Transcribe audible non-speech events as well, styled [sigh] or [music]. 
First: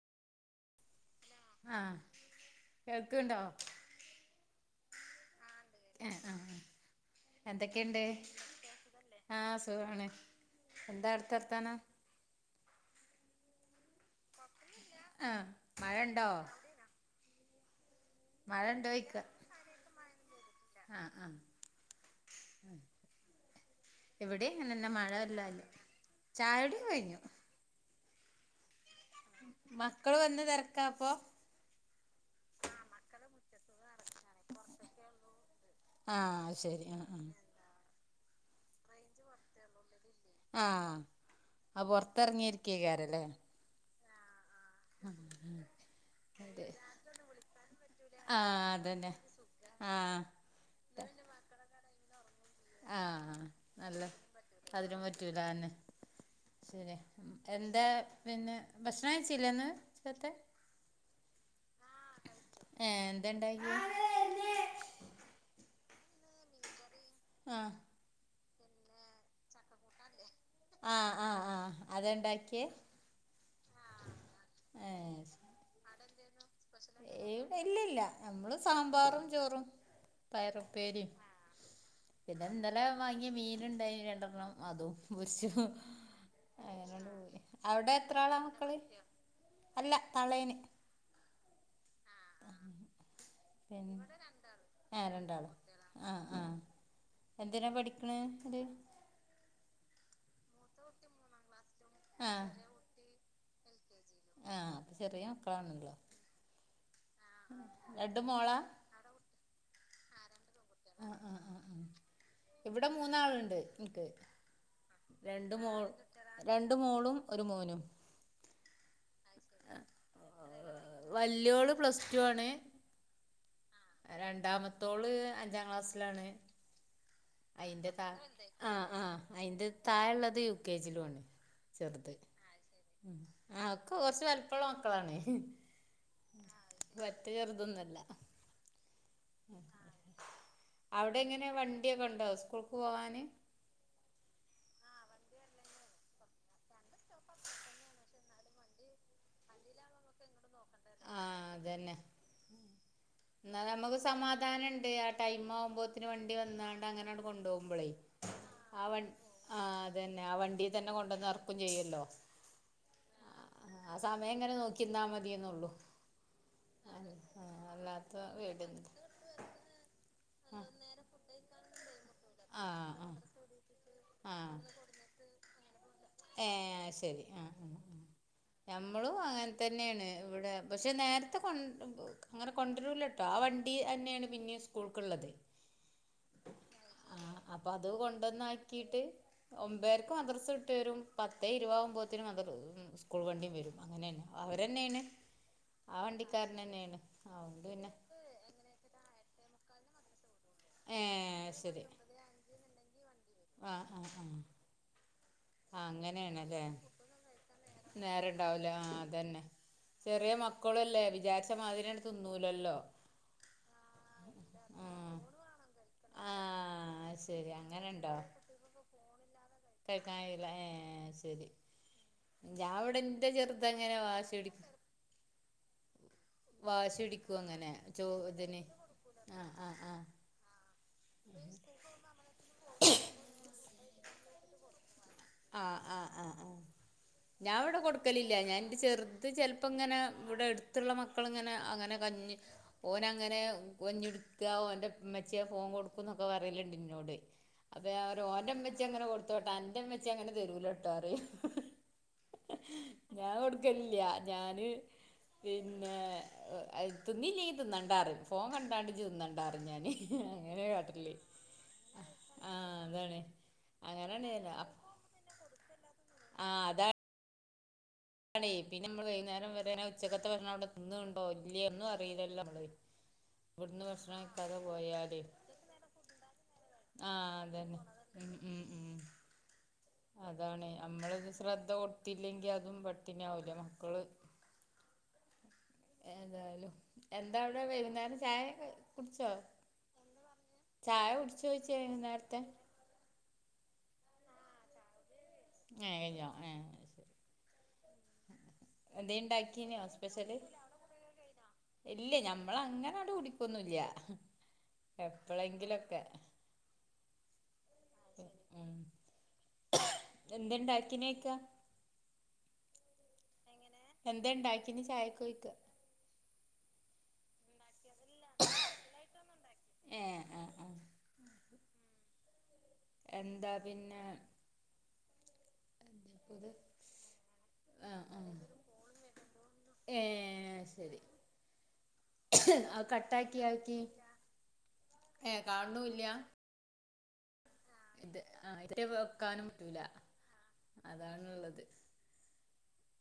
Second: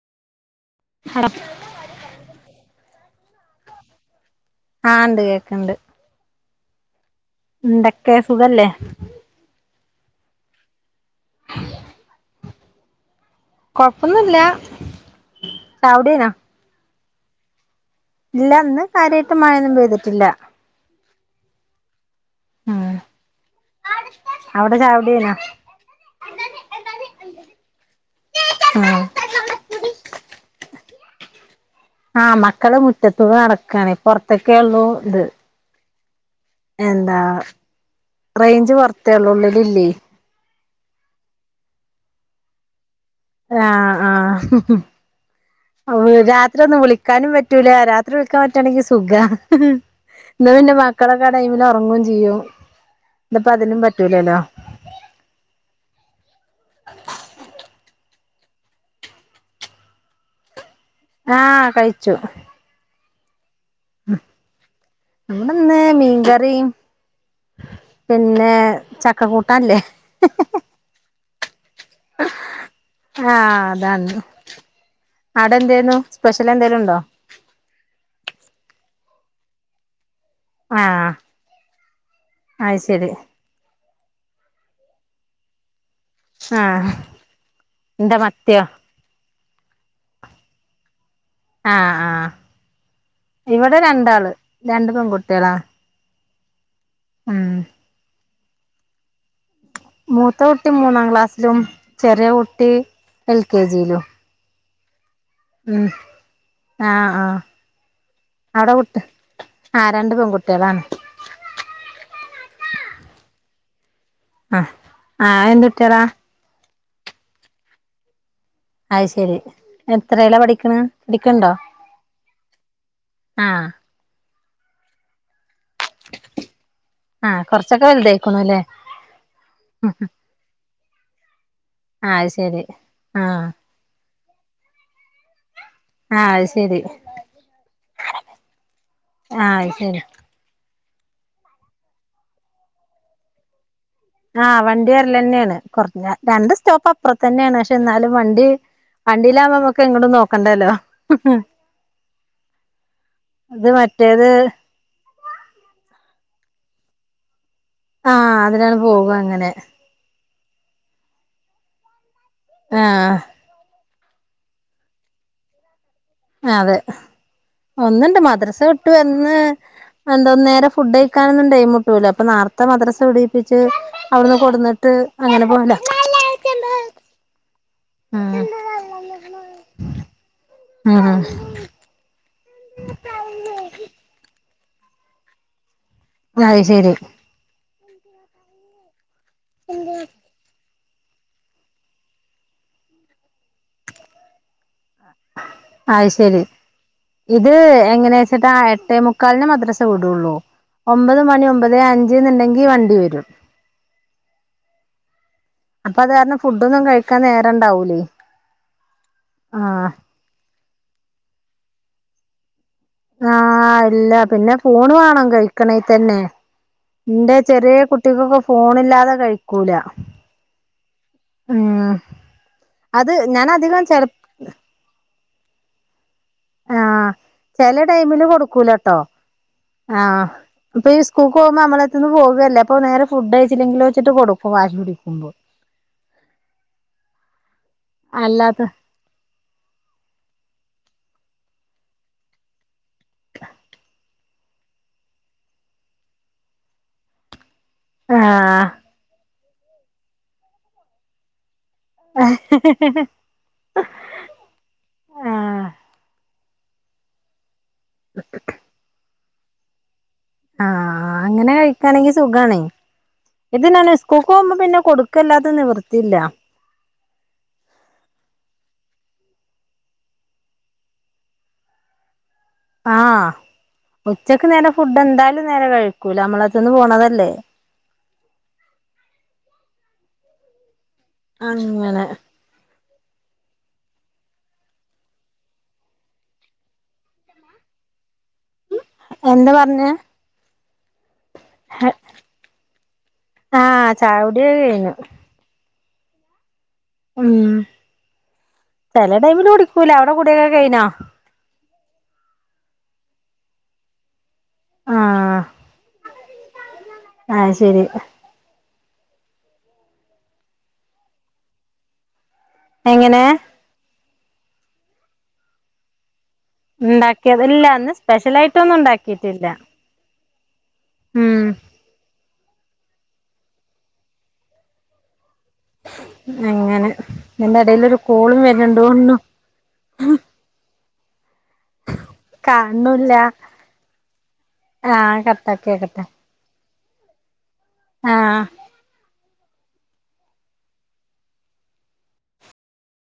[unintelligible] ആഹ് കേൾക്കണ്ടോ ആഹ് ഉണ്ട് കേക്കണ്ട് ആഹ് ആ എന്തൊക്കെണ്ട് എന്തൊക്കെ സുഖല്ലേ ആഹ് സുഖാണ് എന്താ അവിടുത്തെ വർത്താനം കുഴപ്പൊന്നില്ല ആഹ് മഴണ്ടോ ഇല്ല ഇന്ന് മഴണ്ടോയ്ക്ക കാര്യയിട്ട് മഴയൊന്നും പെയ്തിട്ടില്ല ആഹ് ആഹ് ആ ഉം എവിടെ അവിടെ ഇങ്ങനെന്ന ചായുടികയിഞ്ഞോ മഴയല്ലല്ലോ ചായ കുടി കഴിഞ്ഞു മക്കള് വന്ന് തിരക്കാപ്പൊ ആഹ് മക്കള മുറ്റത്ത നടക്കാണ് പുറത്തൊക്കെയ ഉള്ളൂ ഇത് ആഹ് ശരി ആഹ് എന്താ ആഹ് റേയ്ഞ്ച് പുറത്തെള്ളൂ ഉള്ളിലില്ല ആഹ് പുറത്തിറങ്ങിയിരിക്കേ കാരല്ലേ ആഹ് ആഹ് രാത്രി ഒന്നും വിളിക്കാനും പറ്റൂല രാത്രി വിളിക്കാൻ ആഹ് പറ്റിയാണെങ്കിൽ സുഖ അതന്നെ ആഹ് ഇന്ന് പിന്നെ മക്കളൊക്കെ ആ ടൈമിൽ ഉറങ്ങും ചെയ്യുംഇന്ന് അതിനും പറ്റൂലല്ലോ അതിന്നും പറ്റൂല്ലാണ് ശരി എന്താ പിന്നെ ഭക്ഷണം കഴിച്ചില്ലേ ഇന്ന്സ്വത്തേ ആഹ കഴിച്ചു ഏഎന്തുണ്ടായത് ഇവിടെ ഇന്ന് മീൻകറിയും ആഹ പിന്നെ ചക്കക്കൂട്ടാൻ ഇല്ലേ ആഹ ആഹ് ആഹ അതണ്ടാക്കിയ ആഹ അതനെഅവിടെ എന്തേയ്നുസ്പെഷ്യൽ എന്തേലും ഉണ്ടോ ഇല്ല ഇല്ല നമ്മള് സാമ്പാറും ചോറും ആഹ് പയറുപ്പേരിപിന്നെ അത് ഇന്നലെ ശരി വാങ്ങിയ മീനണ്ടായി രണ്ടെണ്ണം അതും ആഹ് ഫിസ്ഫ്അവിടെ എന്താ എത്രാള് മത്തിയോ മക്കള് അല്ല തളേന് ആഹ് ആഹ് ആഹാ ഇവിടെ രണ്ടാള് രണ്ട് രണ്ടാളും പെൺകുട്ടികളാ ആഹ ആഹ ഉം എന്തിനതിനാ പഠിക് ണ് മൂത്ത കുട്ടി മൂന്നാം ക്ലാസ്സിലും ചെറിയ ആ കുട്ടി എൽ കെ ജിയിലും ആഹ് ചെറിയ ഉം മക്കളാണല്ലോ ആഹ് ആഹ് രണ്ട് മോളാ അവിടെ വിട്ട്ആരന്റെ പെൺകുട്ടികളാണ് ആഹ് ആഹ് ആഹ് ഇവിടെ മൂന്നാളുണ്ട് എനിക്ക് ആഹ് ആഹ് രണ്ട് എന്ത് മോ കുട്ടികളാ രണ്ട് മോളും ഒരു മോനും അത് ശരി എത്രയില പഠിക്ണ് പഠിക്ക്ണ്ടോ വല്യോള് പ്ലസ് ടു ആണ് ആഹ് രണ്ടാമത്തോള് അഞ്ചാം ക്ലാസ്സിലാണ് ആഹ് കൊറച്ചൊക്കെ അയിന്റെ ത വലുതായിക്കണു അല്ലേ ആഹ് ആഹ് അയിൻ്റെ ഉം താഴെ ഉള്ളത് യു കെ ജിലു ആണ് ചെറുത് ആഹ് അത് ശരി ആഹ് ആക്കൂ കുറച്ച് വലുപ്പമുള്ള മക്കളാണ് ആഹ് അത് ശരി പറ്റ ചെറുതൊന്നുമല്ല ആഹ് അത് ശരി അവിടെ എങ്ങനെ വണ്ടിയൊക്കെ ഉണ്ടോ സ്കൂൾക്ക് പോകാൻ ആഹ് വണ്ടി വരെല്ല തന്നെയാണ് കൊറ രണ്ട് സ്റ്റോപ്പ് അപ്പുറ തന്നെയാണ് പക്ഷെ എന്നാലും വണ്ടി വണ്ടീലാകുമ്മമ്മക്ക് എങ്ങടും നോക്കണ്ടല്ലോ ആഹ് അതന്നെ എന്നാ ഇത് നമുക്ക് മറ്റേത് സമാധാനണ്ട് ആ ടൈം ആവുമ്പോത്തിന് വണ്ടി വന്നാണ്ട് അങ്ങനെണ്ട് കൊണ്ടോകുമ്പളേ ആഹ് അതിലാണ് ആവ പോക അങ്ങനെ ആഹ് അത് തന്നെ ആ വണ്ടി തന്നെ കൊണ്ടന്ന് എർക്കും ചെയ്യല്ലോ ആഹ് ആഹ് ആഹ് സമയം എങ്ങനെ നോക്കിന്നാൽ മതി എന്നുള്ളൂ അതെ അല്ലാത്ത ഒന്നുണ്ട് മദ്രസ വീടൊന്നും വിട്ടു വന്ന് എന്താ നേരെ ഫുഡ് കഴിക്കാനൊന്നും ടൈമുട്ടൂലോ അപ്പൊ ആ നാർത്ത മദ്രസ ആ വിടിയിപ്പിച്ച് അവിടുന്ന് കൊടുന്നിട്ട് അങ്ങനെ പോവല ഏഹ് അ ശരി ആഹ് ഉം മ്മളും അങ്ങനെ തന്നെയാണ് ഇവിടെ പക്ഷെ ഉം നേരത്തെ കൊ അങ്ങനെ കൊണ്ടരൂലട്ടോ ആ വണ്ടി തന്നെയാണ് പിന്നെ സ്കൂൾക്കുള്ളത് അയ് ശരി അപ്പൊ അത് കൊണ്ടൊന്നാക്കിയിട്ട് ഒമ്പേരക്ക് മദ്രസ് വി ട്ട് വരും പത്തേ ഇരുവാമ്പോഴത്തിനും അതൊരു സ്കൂൾ വണ്ടിയും വരും അങ്ങനെ തന്നെ അവർ തന്നെയാണ് അത് ശരി ഇത് അതൊണ്ട് പിന്നെ എങ്ങനെയാ വെച്ചിട്ടാ എട്ടേ മു ക്കാലിന് മദ്രസ വിടുള്ളൂ ഒമ്പത് മണി ഏഹ് ഒമ്പത് ശരി അഞ്ച് എന്നുണ്ടെങ്കിൽ വണ്ടി വരും ആഹ് ആഹ് അപ്പൊ അത് കാരണം അങ്ങനെണല്ലേ ഫുഡൊന്നും കഴിക്കാൻ നേരണ്ടാവൂലേ നേരെ ഇണ്ടാവൂല ആഹ് അതന്നെ ആഹ് ചെറിയ മക്കളല്ലേ വിചാരിച്ച മാതിരി അങ്ങ് തിന്നൂലല്ലോ ആഹ് അല്ല പിന്നെ ഫോണ് ആഹ് വാണം കഴിക്കണേ തന്നെ ആഹ് എന്റെ ശരി ചെറിയ കുട്ടികൊക്കെ ഫോണില്ലാതെ കഴി കൈക്കാൻ കയ്യൂല ഏഹ് ശരി ഉം ഞാൻ അത് അവിടെന്റെ ഞാൻ അധികം ചെറുതങ്ങനെ ചെല വാശി പിടി വാശി ആഹ് പിടിക്കു അങ്ങനെ ചെല ചോ ടൈമില് ഇതിന് ആഹ് ആഹ് ആഹ് അപ്പൊ ഈ സ്കൂൾക്ക് പോകുമ്പോ നമ്മളത്തന്ന് പോകല്ലേ അപ്പൊ നേരെ ഫുഡ് കഴിച്ചില്ലെങ്കിൽ വച്ചിട്ട് കൊടുക്കും വാശി പിടിക്കുമ്പോ ആഹ് ആഹ് ആഹ് ഞാൻ ഇവിടെ കൊടുക്കലില്ല ഞാൻ അല്ലാത്ത എന്റെ ചെറു ത് ചിലപ്പോ ഇങ്ങനെ ഇവിടെ എടുത്തുള്ള മക്കളിങ്ങനെ അങ്ങനെ കഞ്ഞി ഓന് അങ്ങനെ ഒഞ്ഞൊടുക്കാ ഓൻ്റെ മ്മച്ചി ആ ഫോൺ കൊടുക്കും എന്നൊക്കെ പറയലുണ്ട് ഇന്നോട് അപ്പേ ഞാൻ പറയും ഓന്റെ ആഹ് മ്മച്ചി എങ്ങനെ കൊടുത്തോട്ടെ അന്റെ മ്മച്ചി അങ്ങനെ തരുലട്ടോ പറയും ഞാൻ കൊടുക്കില്ല ഞാന് ആഹ് പിന്നെ അ തിന്നില്ലെങ്കി തിന്നണ്ട പറയും ഫോൺ കണ്ടാണ്ട് ഇജ് തിന്നണ്ടാപറയും ഞാൻ അങ്ങനെ ആഹ് കാട്ടില്ലേ, അങ്ങനെ കഴിക്കാണെങ്കി സുഖാണ് ആഹ് അതാണ്. ഇത് ഞാന് അങ്ങനെയാണ് സ്കൂൾക്ക് ഞാൻ പോകുമ്പോൾ പിന്നെ കൊടുക്കല്ലാതെ നിവൃത്തിയില്ല. ആഹ് അതാ ണേ പിന്നെ നമ്മള് വൈകുന്നേരം വരെനെ ഉച്ചക്കത്തെ ഭക്ഷണം അവിടെ തിന്നുന്നുണ്ടോ ഇല്ലേ ഒന്നും അറിയില്ലോ നമ്മള് ആഹ് ഇവിടുന്ന് ഭക്ഷണം ഉച്ചക്ക് കഴിക്കാതെ നേരെ ഫുഡ് പോയാല് എന്തായാലും നേരെ കഴിക്കൂല നമ്മളത്തന്ന് പോണതല്ലേ ആഹ് അതന്നെ ഉം ഉം ഉം അതാണ് നമ്മളത് ശ്രദ്ധ അങ്ങനെ കൊടുത്തില്ലെങ്കി അതും പട്ടിണി അവല്ലേ മക്കള് എന്തായാലും എന്താവിടെ വൈന്നേരം ചായയും കടി എന്താ പറഞ്ഞെ? ചായ കുടിച്ചോ ചോയിച്ചേ നേരത്തെ ആഹ് ചായ കുടിയൊക്കെ കഴിഞ്ഞു ഏ കൈഞ്ഞോ ഏ ഉം ചെല ടൈമില് എന്തെങ്കിലുംഉണ്ടാക്കീനോ കുടിക്കൂല അവിടെ സ്പെഷ്യല് കുടിയൊക്കെ കഴിഞ്ഞോ ഇല്ലെ ഞമ്മള് അങ്ങനങ്‌ട് കുടിക്കൊന്നുംല്ല ആഹ് എപ്പഴളെങ്കിലൊക്കെ ആ ശരി ഉം എന്തെണ്ടക്കീന് [unintelligible] എങ്ങനെ? എന്താ ഇണ്ടാക്കിന് ചായക്കി കയ്ക്കൻ ഇണ്ടാക്കിയത് ഇല്ല ഇന്ന് സ്പെഷ്യൽ ആയിട്ടൊന്നും ഉണ്ടാക്കിട്ടില്ല ഏ ആ ആ ഉം എന്താ പിന്നെ? ഇത് എങ്ങനെ എന്റെറെ ആ ഇടയിലൊരു ആ കോളും വരുന്നുണ്ട ഏ അയ്ശരി അഹ് കാണുന്നുല്ല കട്ടാക്കി ആഹ് ആക്കികാണണുല്ല കട്ടാക്കിയേക്കട്ടെ ഇത് ആഹ് ആ ഇതെ വെക്കാനും പറ്റൂല അതാണുള്ളത്